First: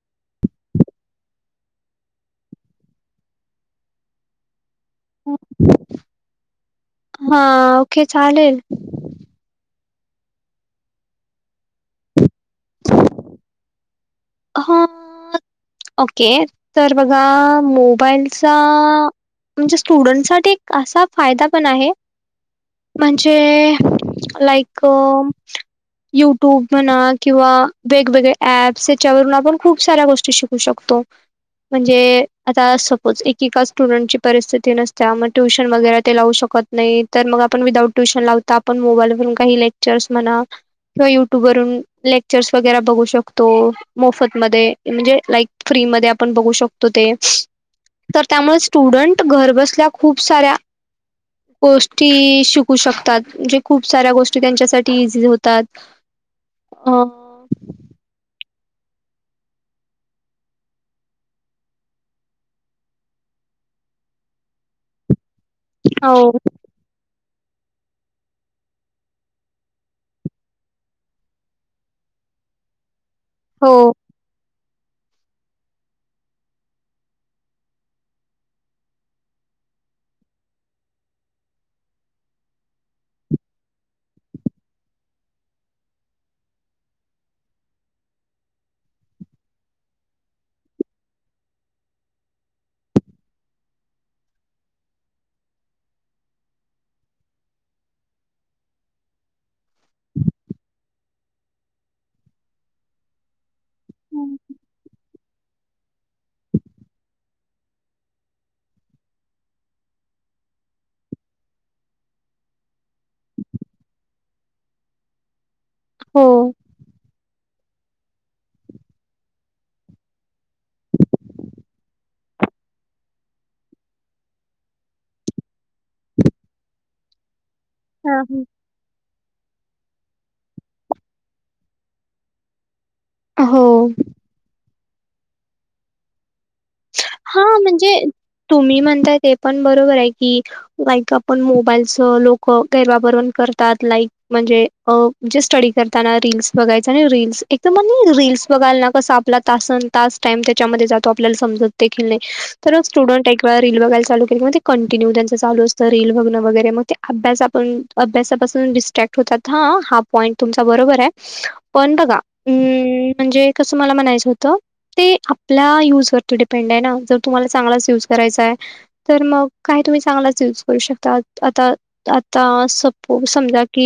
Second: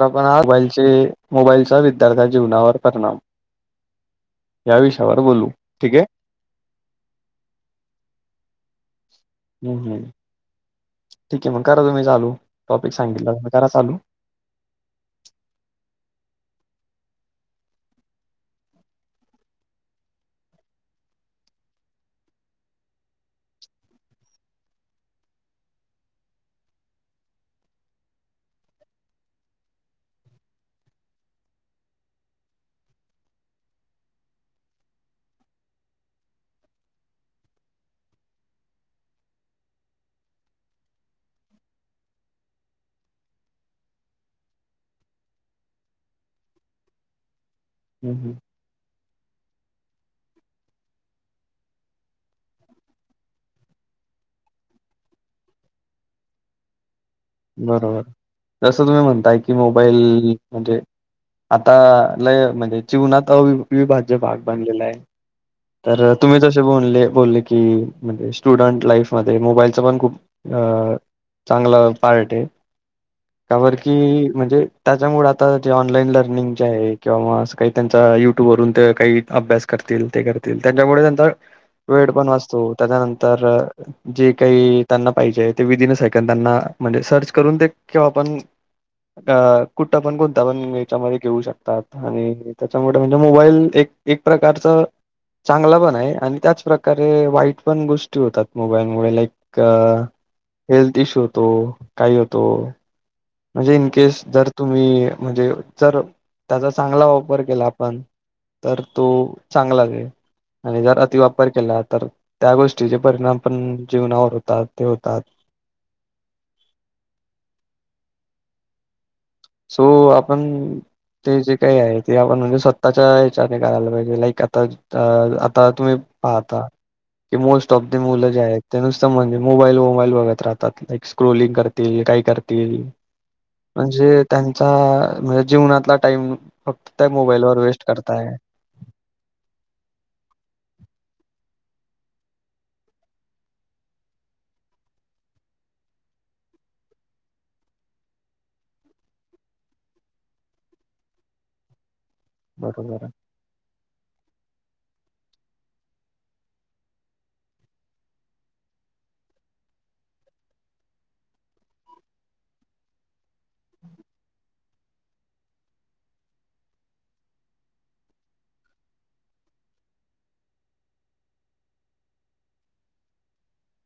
णबालचे मोबाईलचा विद्यार्थ्या जीवनावर परिणाम या विषयावर बोलू ठीक आहे हा ओके चालेल हम् हम् ठीक आहे मग करा तुम्ही चालू टॉपिक सांगितलं करा चालू ह ओके तर बघा मोबाईलचा म्हणजे स्टुडंटसाठीठी असा फायदा पण आहे म्हणजे लाईक युट्यूब म्हणा किंवा वेगवेगळे ऍप्स त्याच्यावरून आपण खूप साऱ्या गोष्टी शिकू शकतो म्हणजे आता सपोज एकेका स्टुडंटची परिस्थिती नसत मग ट्युशन वगैरे ते लावू शकत नाही तर मग आपण विदाउट ट्युशन लावता आपण मोबाईलवरून काही लेक्चर्स म्हणा किंवा युट्यूब वरून लेक्चर्स वगैरे बघू शकतो मोफत म म्हणजे लाईक फ्री म आपण बघू शकतो ते हं, तर हं. त्यामुळेच स्टूडेंट घरबसल्या खूप साऱ्या,, गोष्टी शिकू शकतात म्हणजे खूप साऱ्या गोष्टी त्यांच्यासाठी इझी होतात हा बरोबर जसं तुम्ही म्हणताय की मोबाईल म्हणजे आता लय म्हणजे जीवनात अविविभाज्य भाग बनलेला आहे हो तर तुम्ही तर बोले की म्हणजे स्टुडंट लाईफ मधे मोबाईलच पण खूप चांगलं पार्ट आहे हो काबर कि म्हणजे त्याच्यामुळे आता जे ऑनलाईन लर्निंग जे आहे किंवा अस काही त्यांचा युट्यूब वते काही अभ्यास करतील ते करतील त्याच्यामुळे त्यांचा वेळ पण वाचतो त्याच्यानंतर जे काही त्यांना पाहिजे ते विदिन सेकंड त्यांना म्हणजे सर्च करून ते आपण अ कुठं पण कोणता पण याच्यामध्ये घेऊ शकतात आणि त्याच्यामुळे म्हणजे मोबाईल एक एक प्रकारच चांगला पण आहे आणि त्याचप्रकारे वाईट पण गोष्टी होतात मोबाईलमुळे लाईक हेल्थ इश्यू होतो काही होतो म्हणजे इनकेस जर तुम्ही म्हणजे जर त्याचा चांगला वापर केला आपण तर तो चांगलंच आहे आणि जर अतिवापर केला तर त्या गोष्टीचे परिणाम पण जीवनावर होतात ते होतात- हो सो आपण ते जे काही आहे ते आपण म्हणजे स्वतःच्या ह्याच्याने करायला पाहिजे लाईक आता अ आता तुम्ही पाहता की मोस्ट ऑफ द मुलं जे आहेत त्या नुसत म्हणजे मोबाईल मोबाईल बघत राहतात लाईक स्क्रोलिंग करतीलयेई काही करतील येई हो म्हणजे त्यांचा म्हणजे जीवनातला टाइम फक्त त्या हा मोबाईल वर वेस्ट म्हणजे करताय तुम्ही म्हणताय ते पण बरोबर आहे की बायका पण मोबाईलच लोक गैरवापर पण करतात लाईक म्हणजे अ म्हणजे स्टडी करताना रीलस बघायच आणि रील्स एक तर म्ह रीलस बघाय ना कसं आपला तासन तास टाईम त्याच्यामध्ये जातो आपल्याला समजत देखील नाही तर बरोबर आहे. स्टूडेंट रील बघायला चालू केली मग ते कंटिन्यू त्यांच लू असतं रील बघण वगैर मग ते अभ्यास आपण अभ्यासापासून डिस्ट्रॅक्ट होतात हा हा पॉईंट तुमचा बरोबर आहे पण बघा अम् म्हणजे कसं मला म्हणायचं होतं ते आपल्या यूजवरती डिपेंड आहे ना जर तुम्हाला चांगलाच युज करायचा आहे तर मग काय तुम्ही चांगलाच यूज करू शकता आता आता सपोज समजा की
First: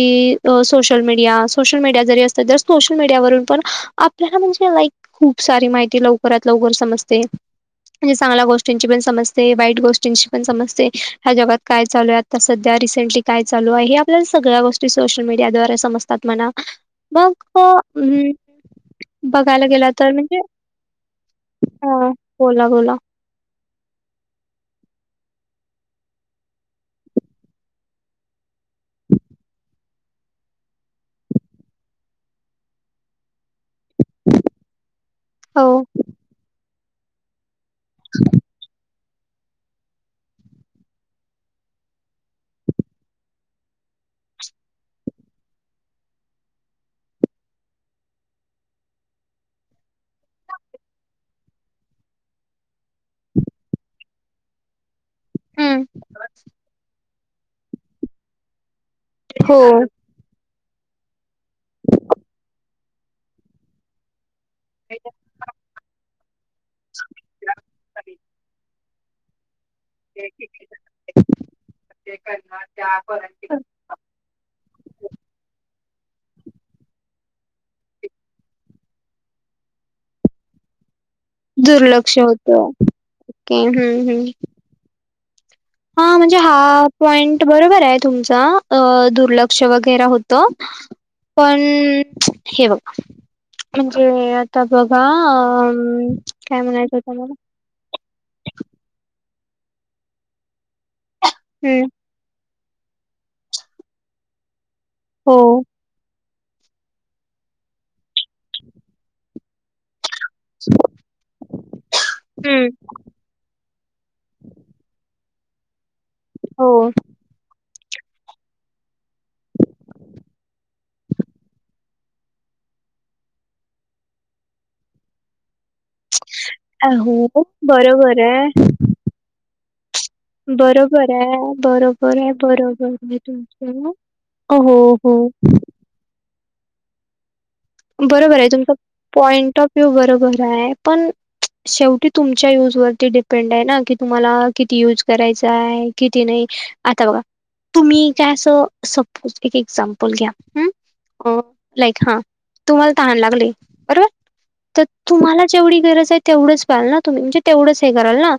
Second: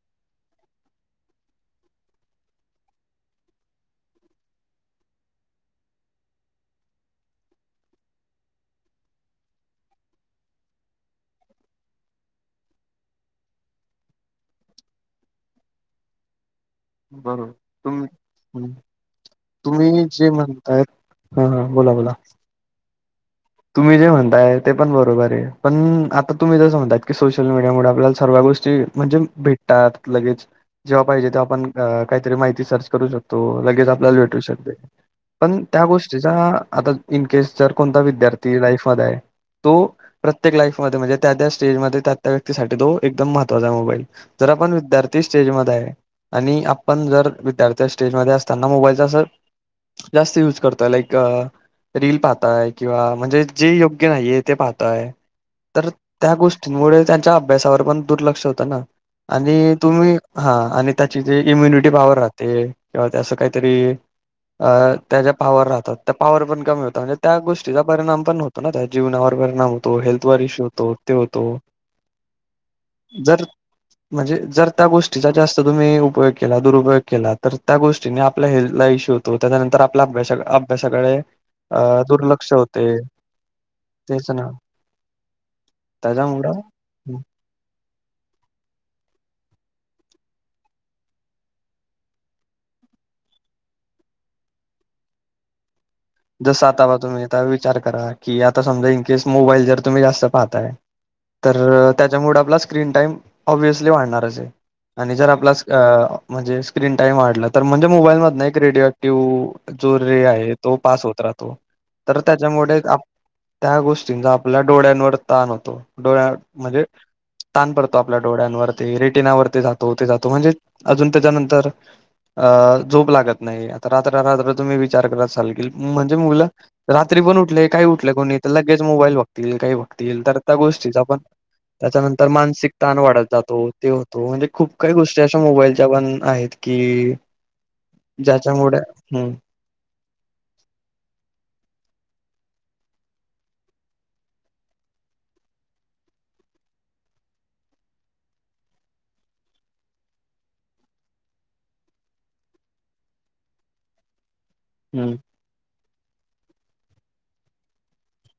सोशल मीडिया सोशल मीडिया जरी असत सोशल मीडियावरून पण आपल्याला म्हणजे लाईक खूप सारी माहिती लवकरात लवकर समजते म्हणजे चांगल्या गोष्टींची पण समजते वाईट गोष्टींची पण समजते ह्या जगात काय चालू आहे तर सध्या रिसेंटली काय चालू आहे हे आपल्याला सगळ्या गोष्टी सोशल मीडिया द्वारे समजतात मणा मग बरोबर तुम हम्म. हम बघायला गेला तुम्ही तर जे म्हणजे म्हणताय हा बोला हा बोला. बोला बोला तुम्ही जे म्हणताय ते पण बरोबर आहे पण आता तुम्ही जसं म्हणतात की सोशल मीडिया मुले आपल्याला सगळे गोष्टी म्हणजे भेटतात लगेच जेव्हा पाहिजे तेव्हा आपण काहीतरी माहिती सर्च करू शकतो लगेच आपल्याला भेटू शकते पण हो त्या गोष्टीचा आता इनकेस जर कोणता विद्यार्थी लाईफ मध आहे तो प्रत्येक लाईफमध्ये म्हणजे त्या त्या स्टेजमध्ये त्या त्या व्यक्तीसाठी तो एकदम महत्त्वाचा मोबाईल जर आपण विद्यार्थी स्टेज मध्ये आहे आणि आपण जर विद्यार्थी स्टेजमध्ये असताना मोबाईलचा जर जास्त यूज करतोय लाईक रील पाहताय किंवा म्हणजे जे योग्य नाहीये ते पाहताय तर त्या गोष्टींमुळे त्यांच्या अभ्यासावर पण दुर्लक्ष होतं ना हो आणि तुम्ही,, हा आणि त्याची जे इम्युनिटी पावर राहते किंवा त्या असं काहीतरी अ त्याच्या्या पावर राहतात त्या पावर पण कमी होतात म्हणजे त्या गोष्टीचा परिणाम पण होतो ना त्या जीवनवर परीणाम होते हेल्थ वर इशू होतो ते होतो जर म्हणजे जर त्या गोष्टीचा जास्त तुम्ही उपयोग केला दुरुपयोग केला तर त्या गोष्टीने आपल्या हेल्थला इश्यू तो त्याच्यानंतर आपल्या अभ्यासा अभ्यासाकडे दुर्लक्ष होतं ते तेचण [unintelligible] हा म्हणजे हा पॉईंट बरोबर आहे तुमचा दुर्लक्ष वगैरे होत पण हे बघ म्हणजे आता बघा अ काय जस आता बगा म्हणायचं होतं तुम्ही मला विचार करा की आता समजा इन केेस मोबाईल जर तुम्ही जास्त पाहताय तर हम्म त्याच्यामुळे आपला स्क्रीन टाइम ऑबवि्हयसली वाढणारच आहे आणि जर हो आपला अ म्हणजे स्क्रीन टाइम वाढला तर म्हणजे मोबाईल मध एक रेडिओ ऍक्टिव्ह जो रे आहे तो पास होत राहतो तर हम्म त्याच्यामुळे त्या गोष्टींचा आपल्या डोळ्यांवर ताण होतो डोळ्या हो म्हणजे ताण पत आपल्या डोळ्यांवरती रेटिनावरती जातो ते जातो म्हणजे अजून त्याच्यानंतर अ झोप लागत नाही आता रात्र रात्र तुम्ही विचार करात सचालग म्हणजे मुलं रात्री पण हो उठले काही उठलेय बरोबर कोणी तर आहे लगेच मोबाईल बघतील काही बघ तर त्या गोष्टीचा बरोबर आपण आहे बरोबर त्याच्यानंतर आहे मानसिक बरोबर ताण आहे वाढत जातो ते तुमचं त म्हणजे खूप हो काही गोष्टी अशा हो मोबाईलच्या पण आहेत की बरोबर आहे तुमचा ज्याच्यामुळे हं, पॉइंट ऑफ व्ह्यू बरोबर आहे पण शेवटी तुमच्या यूजवररती डिपेंड आहे ना कि तुम्हाला किती युज करायचा आहे किती नाही आता बघ तुम्ही काय असं सपोज एक एक्झाम्पल घ्या लाईक हा तुम्हाला तहान लागले बरोबर तर हं, तुम्हाला जेवढी गरज आहे तेवढंच पहिल ना तुम् म्हणजे तेवढंच हे कराल ना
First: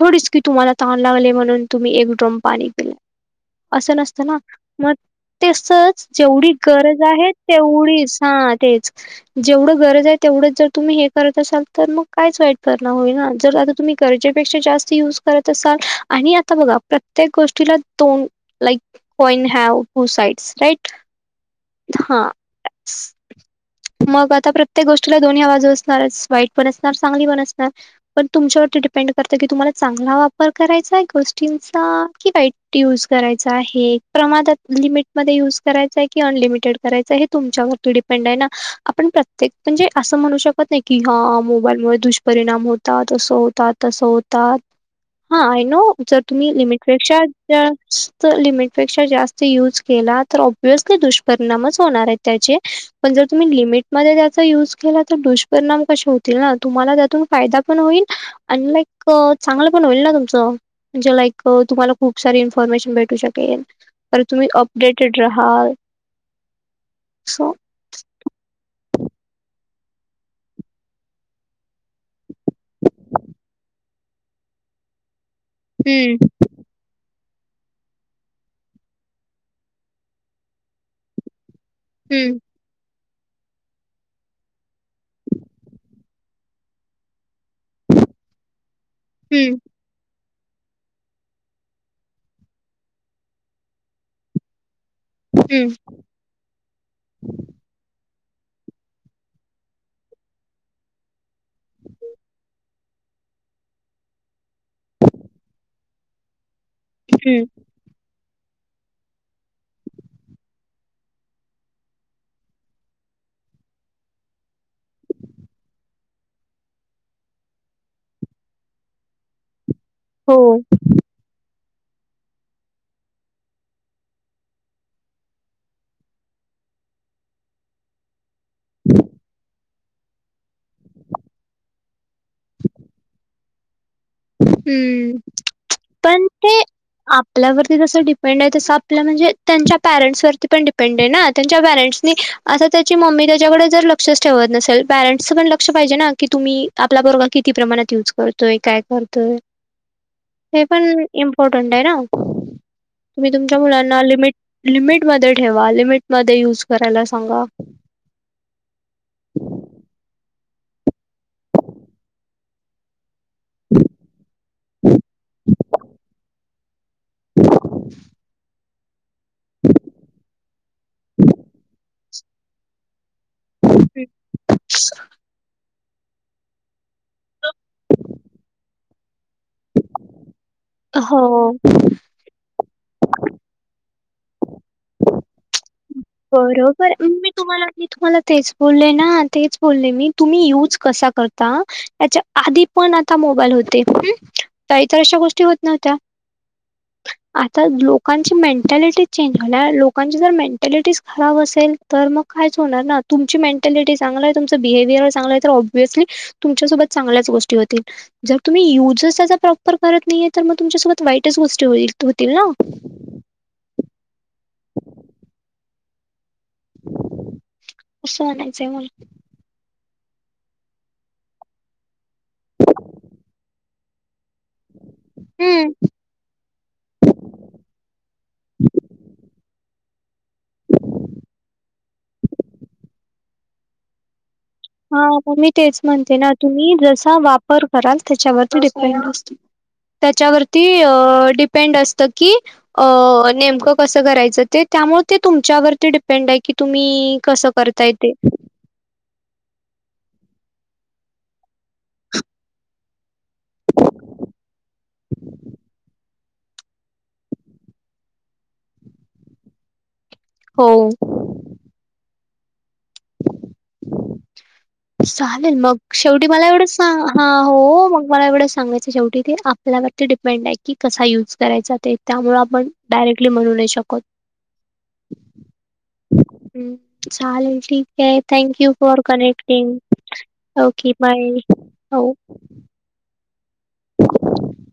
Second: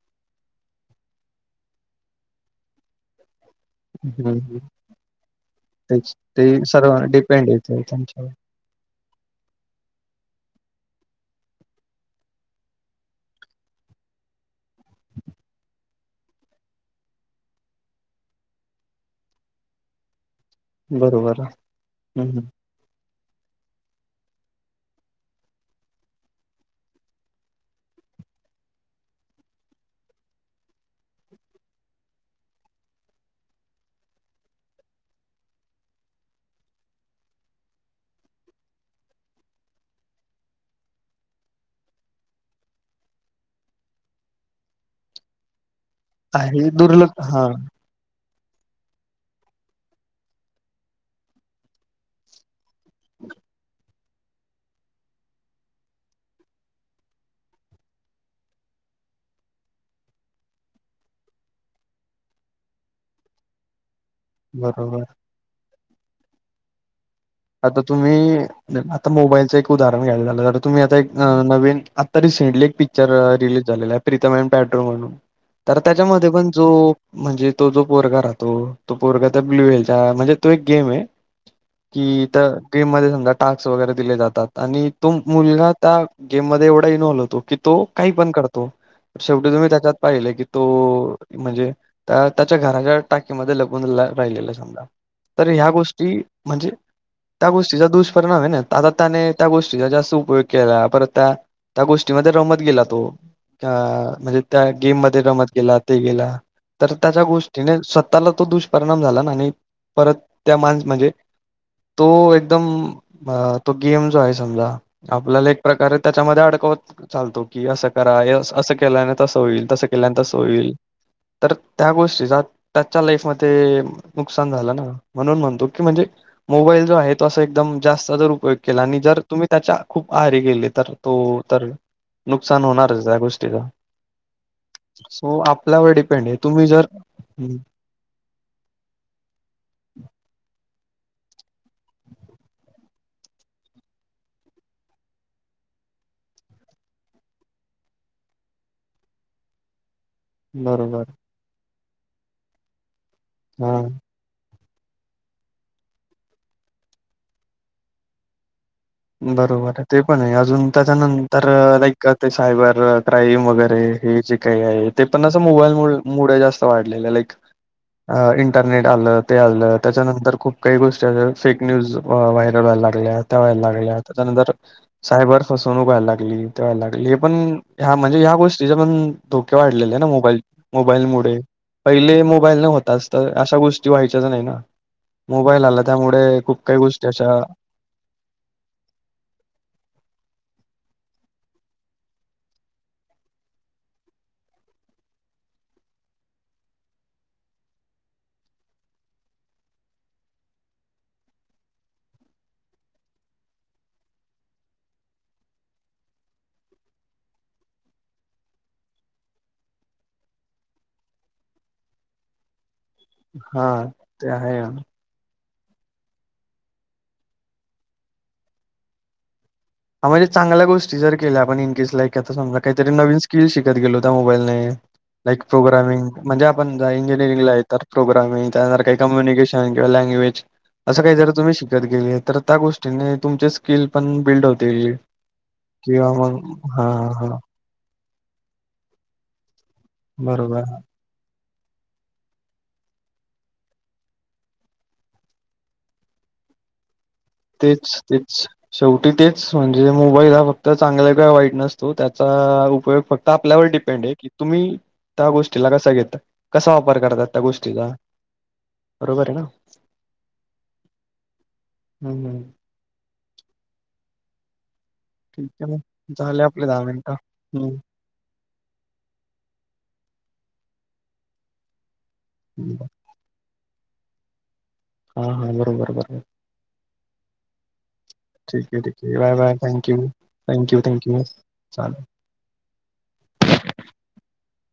थोडीच क तुम्हाला तहाण लागले म्हणून तुम्ही एक ड्रम पाणी दिले असं नसतं ना हं, हं. मग तसच तेच ते जेवढी सर्व गरज आहे डिपेंड येते तेवढीच त्यांच्यावर हा तेच जेवढं गरज आहे तेवढंच जर तुम्ही हे करत असाल तर मग कायच वाईट परिणाम होईल ना जर आता तुम्ही गरजेपेक्षा जास्त युज करत असा आणि आता बघा प्रत्येक गोष्टीला दोन like कइन have two sides right बरोबर हम् ह ह मग आता प्रत्येक गोष्टीला दोन्ही आवाज असणारच वाईट पण असणार चांगली पण असणार पण तुमच्यावरती डिपेंड करत की तुम्हाला चांगला वापर करायचा आहे गोष्टींचा कि वाईट युज करायचा आहे प्रमादात लिमिट मध्ये युज करायचाय की अनलिमिटेड करायचय हे तुमच्यावरती आप प्रत्येक म्हणजे अस म्हण शकत नाही की ह मोबाईल दुष्परिणाम हो होतात तस होतात हाय नो ज तुम्ही आहे लिमिटपेक्षा दुर्लक्ष हां, लिमिटपेक्षा जास्त युज केला तर ऑब्वियसली दुष्परिणामच होणार आहेत त्याचे पणर त लिमि त्या य के दुष्पिणाम क होतील ना तुम्हाला त्यातून फायदा पण होईल आणि लाईक चांगलं पण होईल ना तुमचं म्हणजे लाईक तुम्हाला खूप सारी इनफॉर्मेशन भेटू शकेल अरे तुम्ही बरोबर. अपडेटेड राहाल सो आता तुम्ही आता मोबाईलचं एक उदाहरण घ्यायला झालं तुम्ही आता नवीन आता रिसेंटली एक पिक्चर रिलीज झालेलं आहे प्रीतम प पाॅड्रो म्हणून तर हम्म त्याच्यामध्ये पण जो म्हणजे तो जो पोरगा राहतो तो पोरगा त्या ब्लू वलचा म्हणजे तो एक गेम आहे कि हम्म तर गेम मध्ये समजा टास्क वगैरे दिले जातात आणि तो मुलगा त्या गेम मध्ये एवढा इनवॉल्व होतो की तो काही पण करतो शेवटी हम्म तुम्ही त्याच्यात पाहिलं की तो म्हणजे त्याच्या घराच्या टाकीमध्ये लगून राहिलेला समजा तर ह्या हम्म गोष्टी म्हणजे त्या गोष्टीचा दुष्परिणाम आहे ना आता त्याने त्या गोष्टीचा जास्त उपयोग केला परत त्या त्या गोष्टीमध्ये रमत गेला तो अ म्हणजे त्या गेम मध्ये रमत गेला ते गेला तर त्याच्या हम्म गोष्टीने स्वतःला तो दुष्परिणाम झाला ना आणि परत त्या माणस म्हणजे तो एकदम अ तो गेम जो आहे समजा आपल्याला एक प्रकारे त्याच्यामध्ये अडकवत चालतो की असं करा असं केलाने तसं होईल तसं केल्याने तसं हो होईल तर त्या गोष्टीचा त्याच्या लाईफमध्ये नुकसान झालं ना म्हणून म्हणतो की म्हणजे मोबाईल जो आहे तो अस एकदम जास्त जर उपयोग केला आणि जर तुम्ही त्याच्या खूप आहारी गेली तर तो तर नुकसान होणारच त्या गोष्टीचा हम्म सो आपल्यावर पण डिपेंड आहे ते तुम्ही जर हम्म, आपल्यावरती तस म्हण तसं आपलं म्हणजे त्यांच्या पॅरेंट्सवरती पण डिपेंड आहे ना त्यांच्या पॅरेंट्सनी असता त्याची मम्मी त्याच्याकडे जर लक्षच ठेवत नसेल पॅरेंटसचं पण लक्ष पाहिजे ना की तुम्ही आपला बरोबर किती प्रमाणात युज करतोय काय करतो हे बरोबर पण इम्पॉर्टंट आहे ना तुम्ही तुमच्या हा मुलांना लिमिट लिमिटमध्ये ठेवा लिमिटमध्ये युज करायला सांगा बरोबर आहे ते पण आहे अजून त्याच्यानंतर लाईक ते सायबर क्राईम वगैरे हे जे काही आहे ते पण असं मोबाईल मु जास्त वाढ लाक इंटरनेट आलं ते आलं त्याच्यानंतर खूप काही गोष्टी फेक न्यूज व्हायरल व्हायला लागल्या त्या व्हायला लाग च्यानंतर साहेबर ू व्हायला लागली ते व्हायला लागली पण ह म्हणजे ह्या गोष्टी पण धोके वाढले ना मोबाईल मोबाईल मु हो पहिले मोबाईल नाही होताच तर अशा गोष्टी व्हायच्याच नाही ना मोबाईल आला त्यामुळे खूप काही बरोबर गोष्टी मी अशा तुम्हाला मी तुम्हाला तेच बोलले ना तेच बोलले मी तुम्ही युज कसा करता त्याच्या आधी पण आता मोबाईल होते काहीतर अशा गोष्टी होत नव्हत्या आता लोकांची मेंटॅलिटी चेंज हो लोकांची जरें खब असेल तर मग काही होणार ना तुमची मेंटॅलिटी चांग तुम बहेयर चांग ली तुमच्यासोबत चांगल्याच गोष्टी होतील जर तुम्ही युज त्याचा प्रॉपर करत नाहीे तर मग तुमच्यासोबत वाईटच गोष्टी होतील ना हा ते आहे ना कसं म्हनायच आहे म्हण हा म्हणजे चांगल्या गोष्टी ज केल्या आपण इन केस लाईक आता समजा काहीरी नवीन किल शिकत गेलो होता मोबाईलने लाईक हम्म प्रोग्रामिंग म्हणजे आपण इंजिनिअरिंगला आहे तर प्रो्रामिंग त्यांत काही कम्यिकेश अस काही तम्ही श गे तर त्या गो तुम स्कि पण बिल्ड हो हा मग मी तेच म्हणते ना तुम्ही हा जसा हा वापर खरा त्याच्यावरती डिपेंड असत बरोबर त्याच्यावरती डिपेंड असत की अ नेमकं कसं करायचं ते त्यामुळे ते तुमच्यावरती डिपेंड आहे की तुम्ही कसं तेच करताय ते तेच शेवटी तेच म्हणजे मोबाईल हा फक्त चांगला कािय वाईट नसतो त्याचा उपयोग फक्त आपल्यावर डिपेंड आहे की तुम्ही त्या गोष्टीला कसा घेता कसा वापर करतात त्या गोष्टीचा बरोबर आहे ना हो हम् हम ठीक चालेल आहे मग शेवटी झाले मला एवढं आपले दहा सां मिनिटं. हा हो हम्म मग मला एवढंच सांगायचं शेवटी आपल्यावरती डिपेंड आहे की कसा युज करायचा ते त्यामुळे आपण हम्म. डायरेक्टली म्हणू नाही शकत हा हा बरोबर बरोबर हम्म चालेल ठीक आहे थँक ठीक यू आहे ट ठीक आहे बाय बाय थँक्यू क थँक्यू बाय थँक्यू चालेल. [inaudible]